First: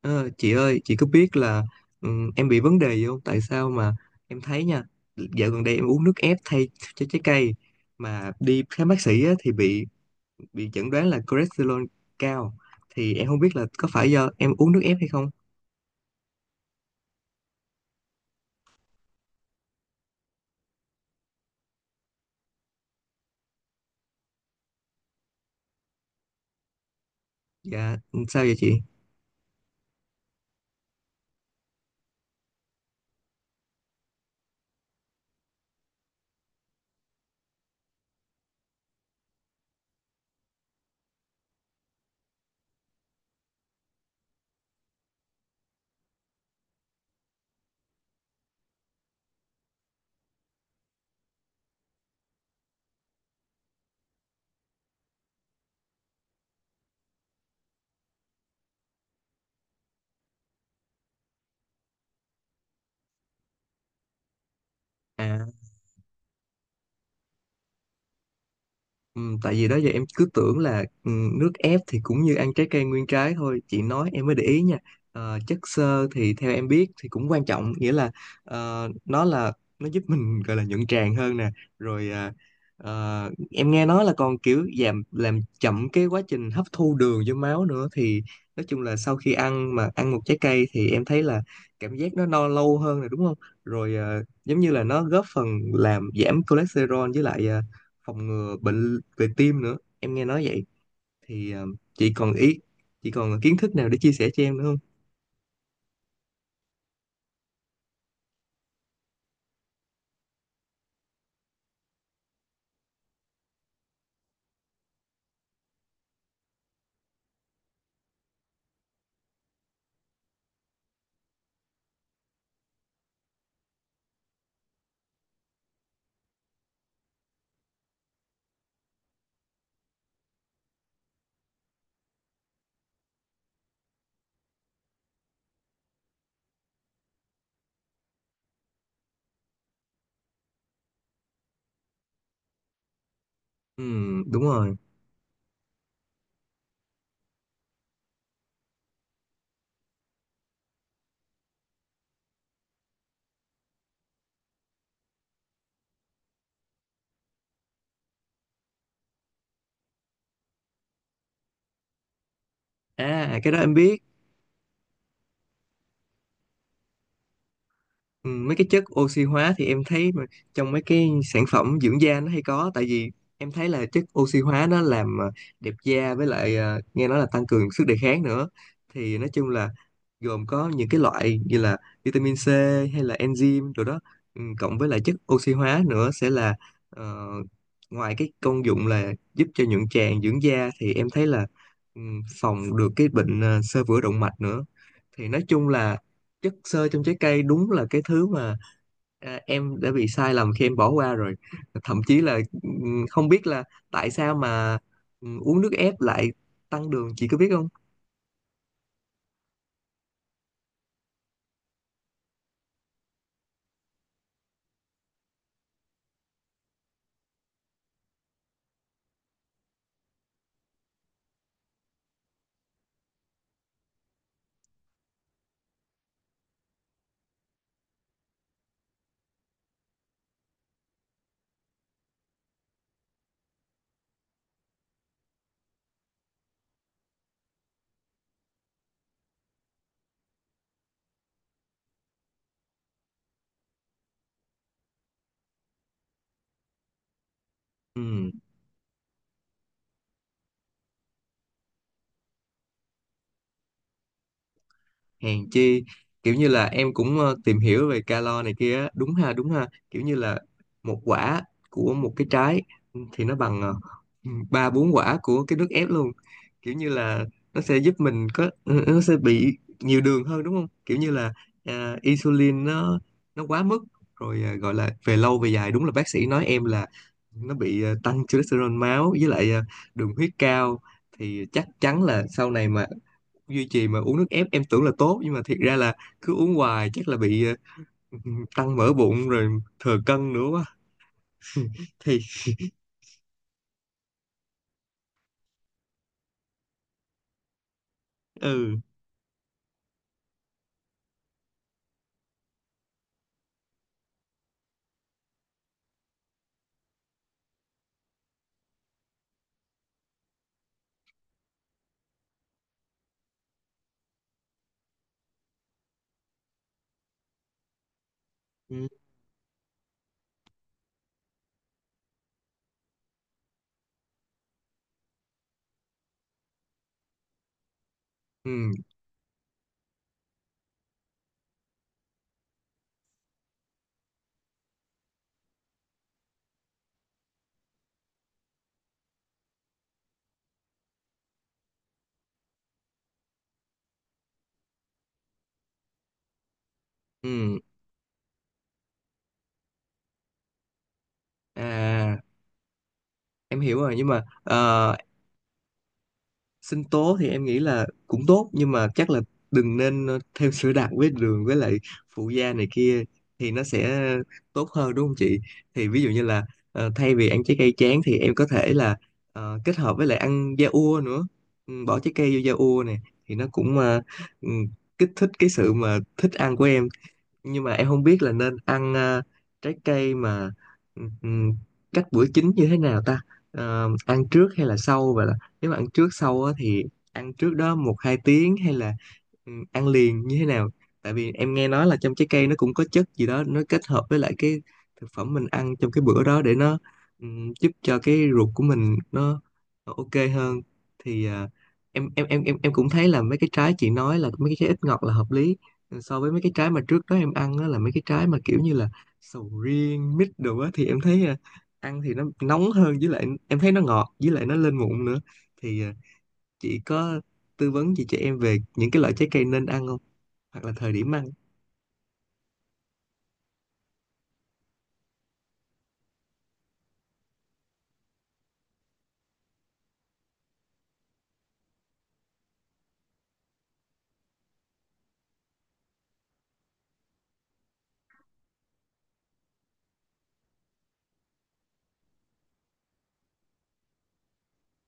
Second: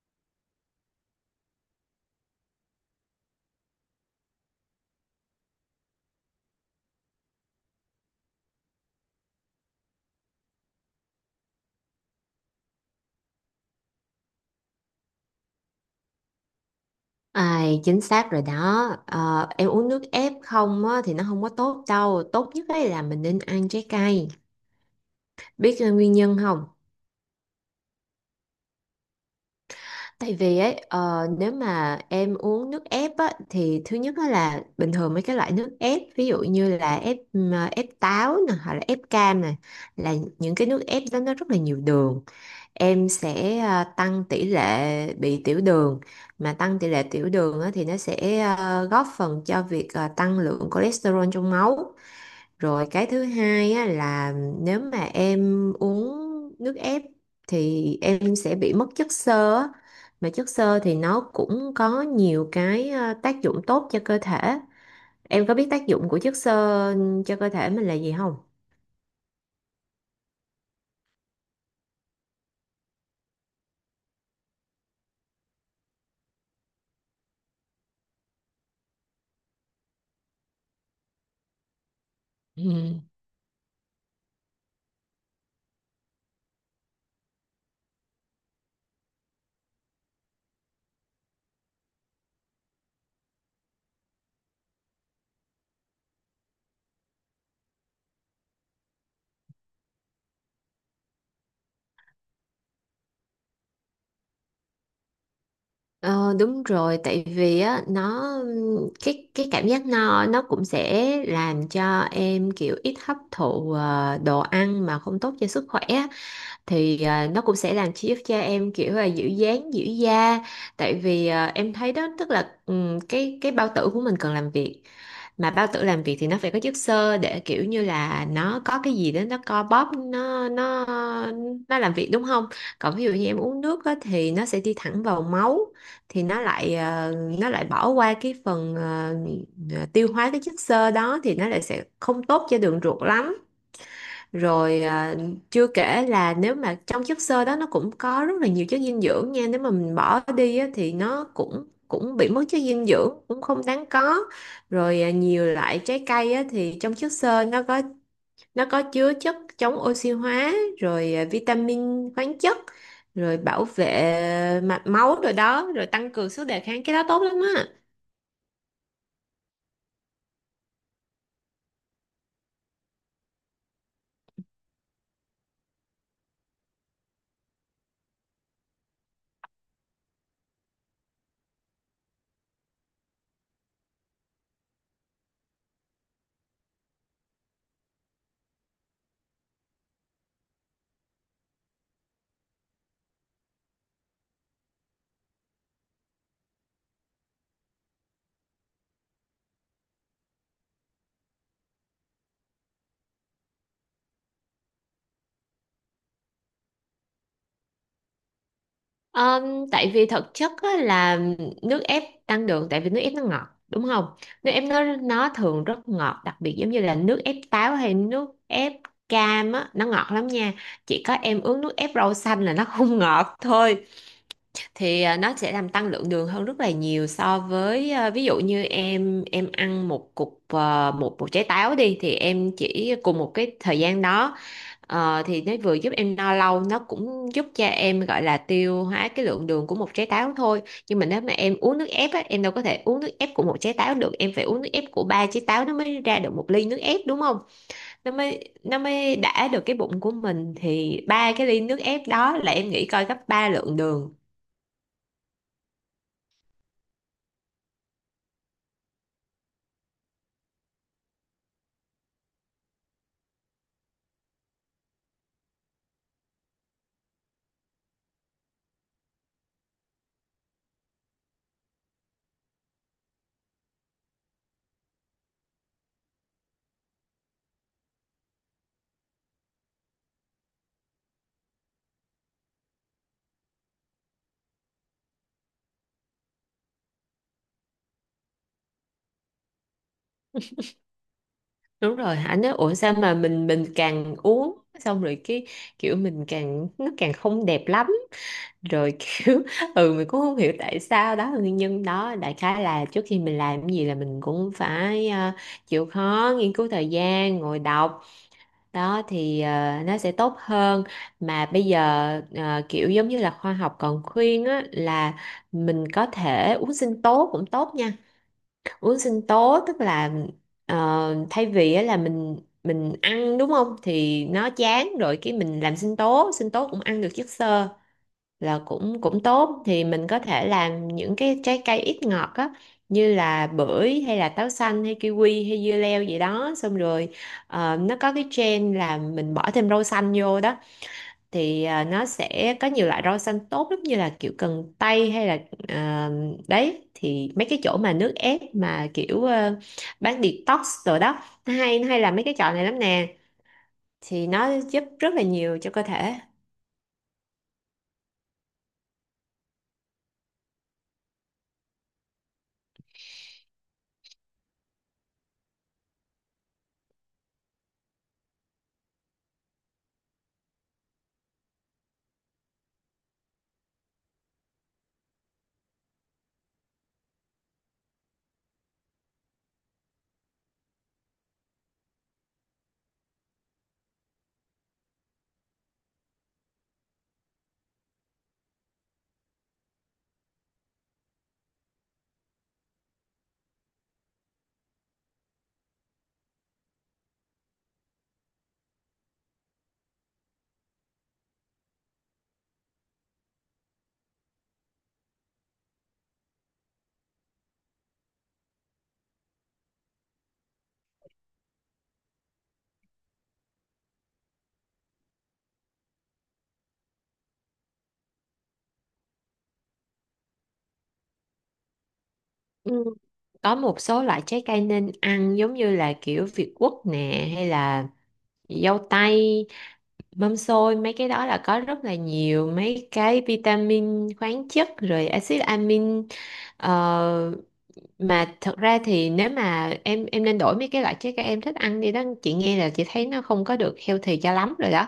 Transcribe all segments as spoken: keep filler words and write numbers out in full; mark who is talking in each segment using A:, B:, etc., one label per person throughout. A: Ờ, chị ơi, chị có biết là ừm, em bị vấn đề gì không? Tại sao mà em thấy nha, dạo gần đây em uống nước ép thay cho trái cây mà đi khám bác sĩ á, thì bị bị chẩn đoán là cholesterol cao. Thì em không biết là có phải do em uống nước ép hay không?
B: À, chính xác rồi đó. Ờ, em uống nước ép không á thì nó không có tốt đâu, tốt nhất ấy là mình nên ăn trái cây. Biết ờ, nguyên nhân không?
A: Dạ, ừ, sao vậy chị?
B: Tại vì ấy, ờ, nếu mà em uống nước ép á thì thứ nhất á là bình thường mấy cái loại nước ép, ví dụ như là ép ừm, ờ, ép táo nè, hoặc là ép cam nè, là những cái nước ép đó nó rất là nhiều đường. Em sẽ à, tăng tỷ lệ bị tiểu đường, mà tăng tỷ lệ tiểu đường á thì nó sẽ à, góp phần cho việc à, tăng lượng cholesterol trong máu. Rồi cái thứ hai á, là nếu mà em uống nước ép thì em sẽ bị mất chất xơ á. Mà chất xơ thì nó cũng có nhiều cái à, tác dụng tốt cho cơ thể.
A: À.
B: Em có biết tác dụng của chất xơ cho cơ thể mình là gì không?
A: Ừ, tại vì đó giờ em cứ tưởng là ừ, nước ép thì cũng như ăn trái cây nguyên trái thôi, chị nói em mới để ý nha. Ờ, chất xơ thì theo em biết thì cũng quan trọng, nghĩa là ờ, nó là nó giúp mình gọi là nhuận tràng hơn nè, rồi à,
B: Ừ.
A: ờ, em nghe nói là còn kiểu giảm, làm chậm cái quá trình hấp thu đường vô máu nữa. Thì nói chung là sau khi ăn, mà ăn một trái cây thì em thấy là cảm giác nó no lâu hơn, rồi đúng không, rồi ờ, giống như là nó góp phần làm giảm cholesterol, với lại ờ, phòng ngừa bệnh về tim nữa, em nghe nói vậy. Thì ờ, chị còn ý chị còn kiến thức nào để chia sẻ cho em nữa không?
B: Ờ, đúng rồi, tại vì á nó, cái cái cảm giác no nó cũng sẽ làm cho em kiểu ít hấp thụ ờ, đồ ăn mà không tốt cho sức khỏe á. Thì ờ, nó cũng sẽ làm chi- cho em kiểu là giữ dáng giữ da. Tại vì ờ, em thấy đó, tức là ừm, cái cái bao tử của mình cần làm việc, mà bao tử làm việc thì nó phải có chất xơ để kiểu như là nó có cái gì đó, nó co bóp, nó nó nó làm việc, đúng không? Còn ví dụ như em uống nước á thì nó sẽ đi thẳng vào máu, thì nó lại ờ, nó lại bỏ qua cái phần ờ, ờ, tiêu hóa cái chất xơ đó, thì nó lại sẽ không tốt cho đường ruột lắm.
A: Ừ, đúng rồi.
B: Rồi à, chưa kể là nếu mà trong chất xơ đó nó cũng có rất là nhiều chất dinh dưỡng nha. Nếu mà mình bỏ đi á thì nó cũng cũng bị mất chất dinh dưỡng, cũng không đáng có. Rồi à, nhiều loại trái cây á, thì trong chất xơ nó có, nó có chứa chất chống oxy hóa, rồi à, vitamin, khoáng chất, rồi
A: À, cái đó
B: bảo
A: em biết.
B: vệ mạch máu rồi đó, rồi tăng cường sức đề kháng, cái đó tốt lắm á.
A: Ừ, mấy cái chất oxy hóa thì em thấy mà trong mấy cái sản phẩm dưỡng da nó hay có, tại vì em thấy là chất oxy hóa nó làm ờ, đẹp da, với lại ờ, nghe nói là tăng cường sức đề kháng nữa. Thì nói chung là gồm có những cái loại như là vitamin C hay là enzyme rồi đó, ừ, cộng với lại chất oxy hóa nữa sẽ là ờ, ngoài cái công dụng là giúp cho nhuận tràng, dưỡng da thì em thấy là ừ, phòng được cái bệnh ờ, xơ vữa động mạch nữa. Thì nói chung là chất xơ trong trái cây đúng là cái thứ mà à, em đã bị sai lầm khi em bỏ qua rồi. Thậm chí là ừm, không biết là tại sao mà ừm, uống nước ép lại tăng đường, chị có biết không?
B: Ờm, tại vì thực chất á, là nước ép tăng đường tại vì nước ép nó ngọt, đúng không? Nước ép nó nó thường rất ngọt, đặc biệt giống như là nước ép táo hay nước ép cam á, nó ngọt lắm nha. Chỉ có em uống nước ép rau xanh là nó không ngọt thôi. Thì à, nó sẽ làm tăng lượng đường hơn rất là nhiều, so với à, ví dụ như em em ăn một cục, à, một một trái táo đi, thì em chỉ cùng một cái thời gian đó ờ, thì nó vừa giúp em no lâu, nó cũng giúp cho em gọi là tiêu hóa cái lượng đường của một trái táo thôi. Nhưng mà nếu mà em uống nước ép á, em đâu có thể uống nước ép của một trái táo được, em phải uống nước ép của ba trái táo nó mới ra được một ly nước ép, đúng không? nó
A: Ừ,
B: mới nó mới đã được cái bụng của mình, thì ba cái ly nước ép đó là em nghĩ coi, gấp ba lượng đường.
A: hèn chi. Kiểu như là em cũng ờ, tìm hiểu về calo này kia á. Đúng ha, đúng ha, kiểu như là một quả của một cái trái thì nó bằng ờ, ba bốn quả của cái nước ép luôn. Kiểu như là nó sẽ giúp mình có, nó sẽ bị nhiều đường hơn đúng không, kiểu như là à, insulin nó nó quá mức, rồi à, gọi là về lâu về dài đúng là bác sĩ nói em là nó bị à, tăng cholesterol máu, với lại à, đường huyết cao. Thì chắc chắn là sau này mà duy trì mà uống nước ép, em tưởng là tốt nhưng mà thiệt ra là cứ uống hoài chắc là bị ờ, tăng mỡ bụng rồi thừa cân nữa quá.
B: Đúng rồi,
A: Thì
B: anh nói ủa sao mà mình mình càng uống xong rồi cái kiểu mình càng, nó càng không đẹp lắm.
A: ừ.
B: Rồi kiểu ừ, mình cũng không hiểu tại sao, đó là nguyên nhân đó. Đại khái là trước khi mình làm cái gì là mình cũng phải ờ, chịu khó nghiên cứu, thời gian ngồi đọc đó thì ờ, nó sẽ tốt hơn. Mà bây giờ ờ, kiểu giống như là khoa học còn khuyên á, là mình có thể uống sinh tố cũng tốt nha.
A: ừ
B: Uống sinh tố tức là ờ, thay vì á là mình mình ăn, đúng không, thì nó chán rồi, cái mình làm sinh tố, sinh tố cũng ăn được chất xơ, là
A: ừ
B: cũng cũng tốt. Thì mình có thể làm những cái trái cây ít ngọt á, như là bưởi, hay là táo xanh, hay kiwi, hay dưa leo gì đó. Xong rồi ờ, nó có cái trend là mình bỏ thêm rau xanh vô đó, thì à, nó sẽ có nhiều loại rau xanh tốt lắm, như là kiểu cần tây, hay là à, đấy, thì mấy
A: ừ.
B: cái chỗ mà nước ép mà kiểu ờ, bán detox rồi đó, nó hay nó hay là
A: À,
B: mấy cái chợ này lắm nè,
A: em hiểu rồi, nhưng mà
B: thì nó giúp
A: ờ,
B: rất là nhiều cho cơ thể.
A: sinh tố thì em nghĩ là cũng tốt, nhưng mà chắc là đừng nên ờ, thêm sữa đặc với đường với lại phụ gia này kia, thì nó sẽ tốt hơn đúng không chị? Thì ví dụ như là ờ, thay vì ăn trái cây tráng thì em có thể là ờ, kết hợp với lại ăn da ua nữa. Ừ, bỏ trái cây vô da ua này thì nó cũng ờ, ừ, kích thích cái sự mà thích ăn của em. Nhưng mà em không biết là nên ăn ờ, trái cây mà ừm, cách bữa chính như thế nào ta. Ờ, ăn trước hay là sau vậy, là nếu mà ăn trước sau á, thì ăn trước đó một hai tiếng hay là ừm, ăn liền như thế nào? Tại vì em nghe nói là trong trái cây nó cũng có chất gì đó, nó kết hợp với lại cái thực phẩm mình ăn trong cái bữa đó để nó ừm, giúp cho cái ruột của mình nó, nó ok hơn. Thì ờ, em em em em em cũng thấy là mấy cái trái chị nói là mấy cái trái ít ngọt là hợp lý, so với mấy cái trái mà trước đó em ăn á là mấy cái trái mà kiểu như là sầu riêng, mít đồ á, thì em thấy à, ăn thì nó nóng hơn, với lại em thấy nó ngọt với lại nó lên mụn nữa. Thì à, chị có tư vấn gì cho em về những cái loại trái cây nên ăn không, hoặc là thời điểm ăn?
B: Ừ. Có một số loại trái cây nên ăn, giống như là kiểu việt quất nè, hay là dâu tây, mâm xôi, mấy cái đó là có rất là nhiều mấy cái vitamin, khoáng chất, rồi axit amin. Ờ, mà thật ra thì nếu mà em em nên đổi mấy cái loại trái cây em thích ăn đi đó, chị nghe là chị thấy nó không có được healthy cho lắm rồi đó.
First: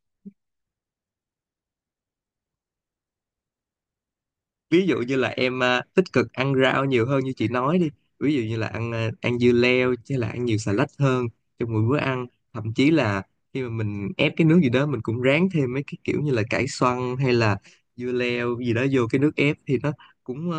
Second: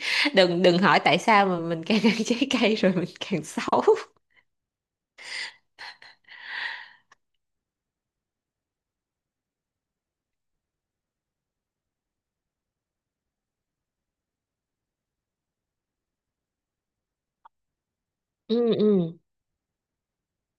B: đừng đừng hỏi tại sao mà mình càng ăn trái cây rồi mình càng xấu.
A: Ví dụ như là em à, tích cực ăn rau nhiều hơn như chị nói đi, ví dụ như là ăn à, ăn dưa leo, chứ là ăn nhiều xà lách hơn trong mỗi bữa ăn. Thậm chí là khi mà mình ép cái nước gì đó, mình cũng ráng thêm mấy cái kiểu như là cải xoăn hay là dưa leo gì
B: ừ
A: đó vô
B: ừ
A: cái nước ép, thì nó cũng à,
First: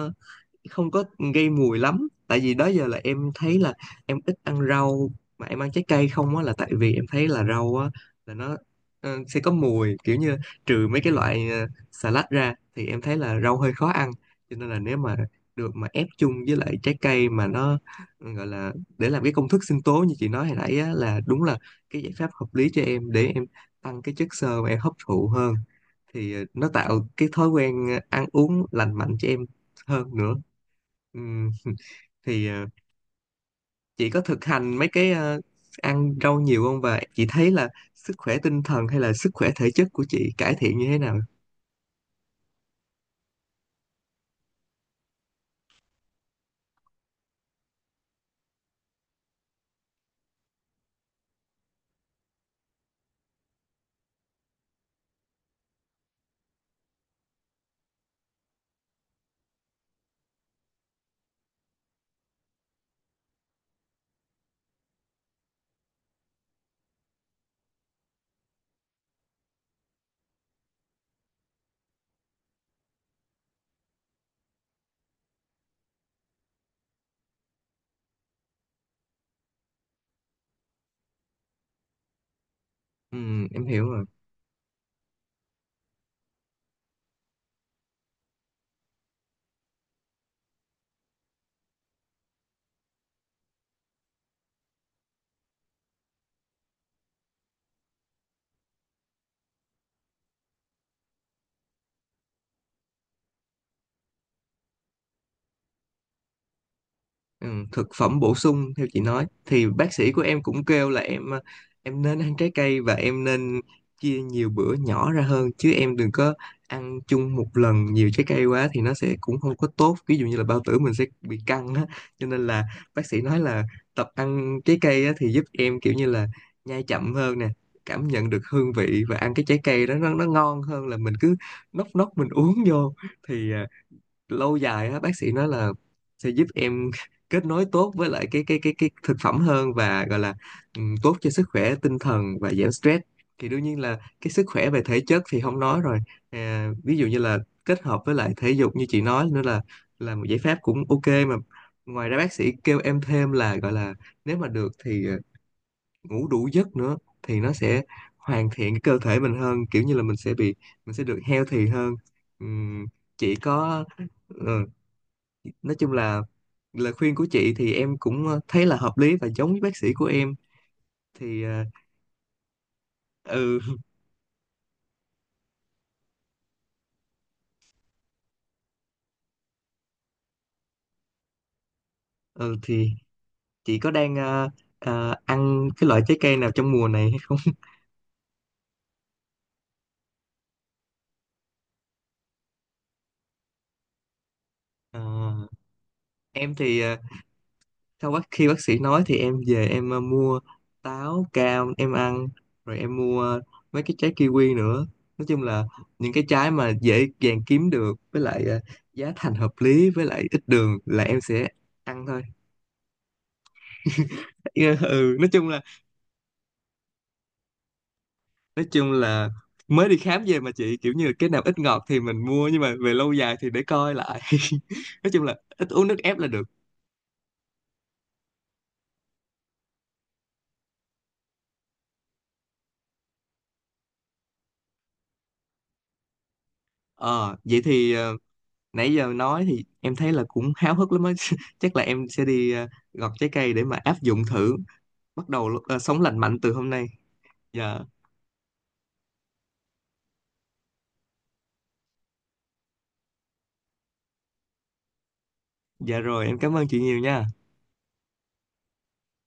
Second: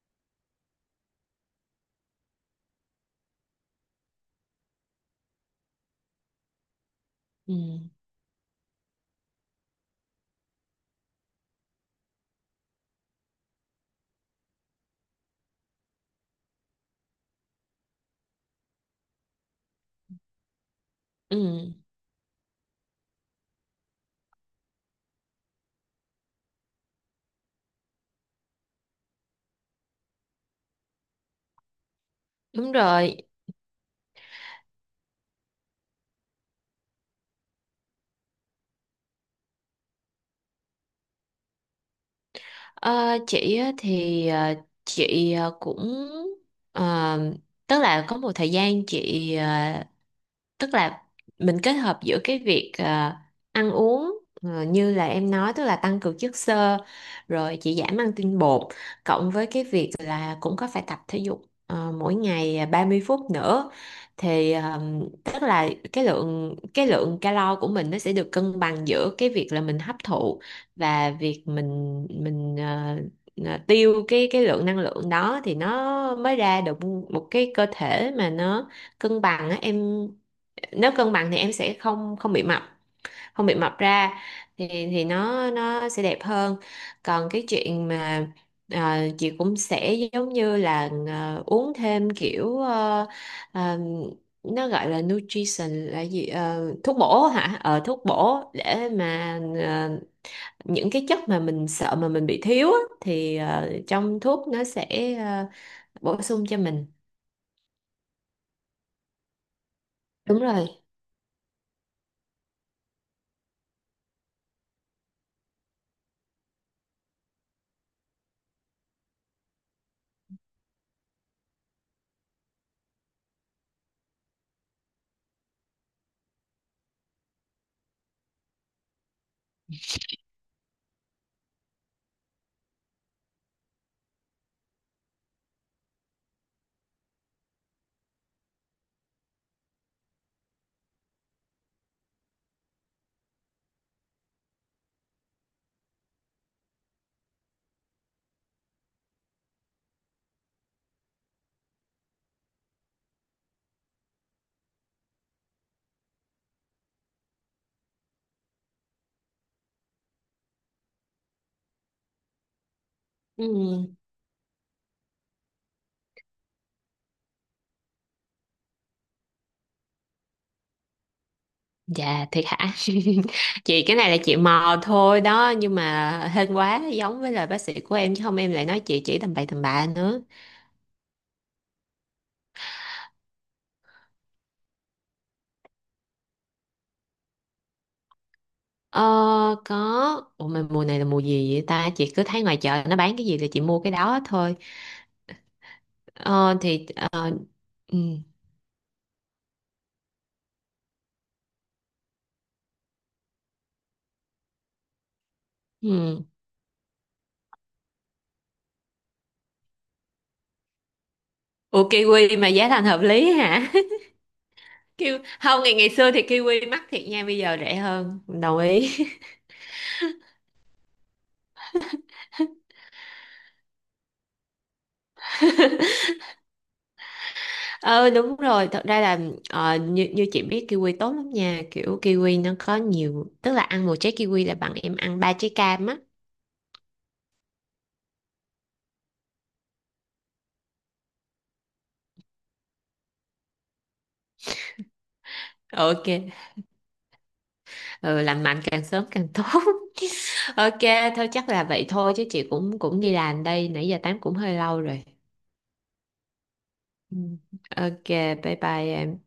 A: không có gây mùi lắm. Tại vì đó giờ là em thấy là em ít ăn rau mà em ăn trái cây không á, là tại vì em thấy là
B: ừ
A: rau á là nó ờ, sẽ có mùi, kiểu như trừ mấy cái loại ờ, salad ra thì em thấy là rau hơi khó ăn. Cho nên là nếu mà được mà ép chung với lại trái cây, mà nó ờ, gọi là để làm cái công thức sinh tố như chị nói hồi nãy á, là đúng là
B: ừ
A: cái giải pháp hợp lý cho em để em tăng cái chất xơ mà em hấp thụ hơn. Thì ờ, nó tạo cái thói quen ờ, ăn uống lành mạnh cho em hơn nữa. Ừm, thì ờ,
B: Đúng rồi.
A: chị có thực hành mấy cái ờ, ăn rau nhiều không, và chị thấy là sức khỏe tinh thần hay là sức khỏe thể chất của chị cải thiện như thế nào?
B: Ờ, chị á thì ờ, chị ờ, cũng ờ, tức là có một thời gian chị, tức là mình kết hợp giữa cái việc ờ, ăn uống ờ, như là em nói, tức là tăng cường chất xơ, rồi chỉ giảm ăn tinh bột, cộng với cái việc là cũng có phải tập thể dục ờ, mỗi ngày ba mươi phút nữa. Thì ờm, tức là cái lượng cái lượng calo của mình nó sẽ được cân bằng giữa cái việc là mình hấp thụ, và việc mình mình ờ, ờ, tiêu cái cái lượng năng lượng đó, thì nó mới ra được một cái cơ thể mà nó cân bằng á em. Nếu cân bằng thì em sẽ không không bị mập, không
A: Ừm,
B: bị
A: em
B: mập
A: hiểu rồi.
B: ra, thì thì nó nó sẽ đẹp hơn. Còn cái chuyện mà ờ, chị cũng sẽ giống như là ờ, uống thêm kiểu ờ, ờ, nó gọi là nutrition là gì. Ờ, thuốc bổ hả, ờ thuốc bổ, để mà ờ, những cái chất mà mình sợ mà mình bị thiếu á, thì ờ, trong thuốc nó sẽ ờ, bổ sung cho mình.
A: Ừ, thực phẩm bổ sung, theo chị nói thì bác sĩ của
B: Đúng
A: em cũng
B: rồi.
A: kêu là em ờ, em nên ăn trái cây, và em nên chia nhiều bữa nhỏ ra hơn, chứ em đừng có ăn chung một lần nhiều trái cây quá thì nó sẽ cũng không có tốt, ví dụ như là bao tử mình sẽ bị căng á. Cho nên là bác sĩ nói là tập ăn trái cây á, thì giúp em kiểu như là nhai chậm hơn nè, cảm nhận được hương vị và ăn cái trái cây đó nó nó ngon hơn là mình cứ nốc nốc mình uống vô. Thì à, lâu dài á, bác sĩ nói là sẽ giúp em kết nối tốt với lại cái cái cái cái thực phẩm hơn, và gọi là ừm, tốt cho sức khỏe tinh thần và giảm stress. Thì đương nhiên là cái sức khỏe về thể chất thì không nói rồi. À, ví dụ như là kết hợp với lại thể dục như chị nói nữa là là một giải pháp cũng ok mà. Ngoài ra bác sĩ kêu em thêm là gọi là nếu mà được thì ờ, ngủ đủ giấc nữa, thì nó sẽ hoàn thiện cái cơ thể mình hơn, kiểu như là mình sẽ bị, mình sẽ được healthy hơn. Ừm, chị có
B: Ừ.
A: ừ, nói chung là lời khuyên của chị thì em cũng ờ, thấy là hợp lý và giống với bác sĩ của em. Thì ờ,
B: Dạ thiệt hả?
A: ừ
B: Chị cái này là chị mò thôi đó, nhưng mà hên quá giống với lời bác sĩ của em, chứ không em lại nói chị chỉ tầm bậy tầm bạ nữa.
A: ừ, thì chị có đang ờ, ờ, ăn cái loại trái cây nào trong mùa này hay không?
B: Ờ có, ủa mà mùa này là mùa gì vậy ta? Chị cứ thấy ngoài chợ nó bán cái gì là chị mua cái đó thôi.
A: Ờ, em
B: Ờ
A: thì
B: thì
A: ờ,
B: ờ, ừ.
A: sau bác khi bác sĩ nói thì em về em ờ, mua táo, cam em ăn, rồi em mua ờ, mấy cái trái kiwi nữa. Nói chung là những cái
B: Ừ.
A: trái mà dễ dàng kiếm được, với lại ờ, giá thành hợp lý, với lại ít đường là em sẽ
B: Ủa
A: ăn thôi.
B: kiwi mà giá thành hợp lý hả?
A: Ừ,
B: Kiwi...
A: nói chung là
B: Không, ngày ngày xưa thì kiwi mắc thiệt nha, bây giờ rẻ hơn. Đồng
A: nói chung
B: ý.
A: là mới đi khám về, mà chị, kiểu như cái nào ít ngọt thì mình mua, nhưng mà về lâu dài thì để coi lại. Nói chung là ít uống nước ép là được.
B: Ờ đúng rồi, thật ra là ờ, như, như chị biết kiwi tốt lắm nha, kiểu kiwi nó có nhiều, tức là ăn một trái kiwi là bằng em ăn ba trái cam á.
A: Ờ vậy thì ờ, nãy giờ nói thì em thấy là cũng háo hức lắm á. Chắc là em sẽ đi ờ, gọt trái cây để mà áp dụng thử, bắt đầu ờ, sống
B: Ok.
A: lành mạnh từ hôm nay. Dạ
B: Ừ, lành mạnh càng sớm càng tốt. Ok, thôi chắc là vậy thôi, chứ chị cũng cũng đi làm đây, nãy giờ tám cũng hơi lâu rồi.
A: Dạ, rồi em cảm ơn chị nhiều
B: Ừ.
A: nha.
B: Ok, bye bye em.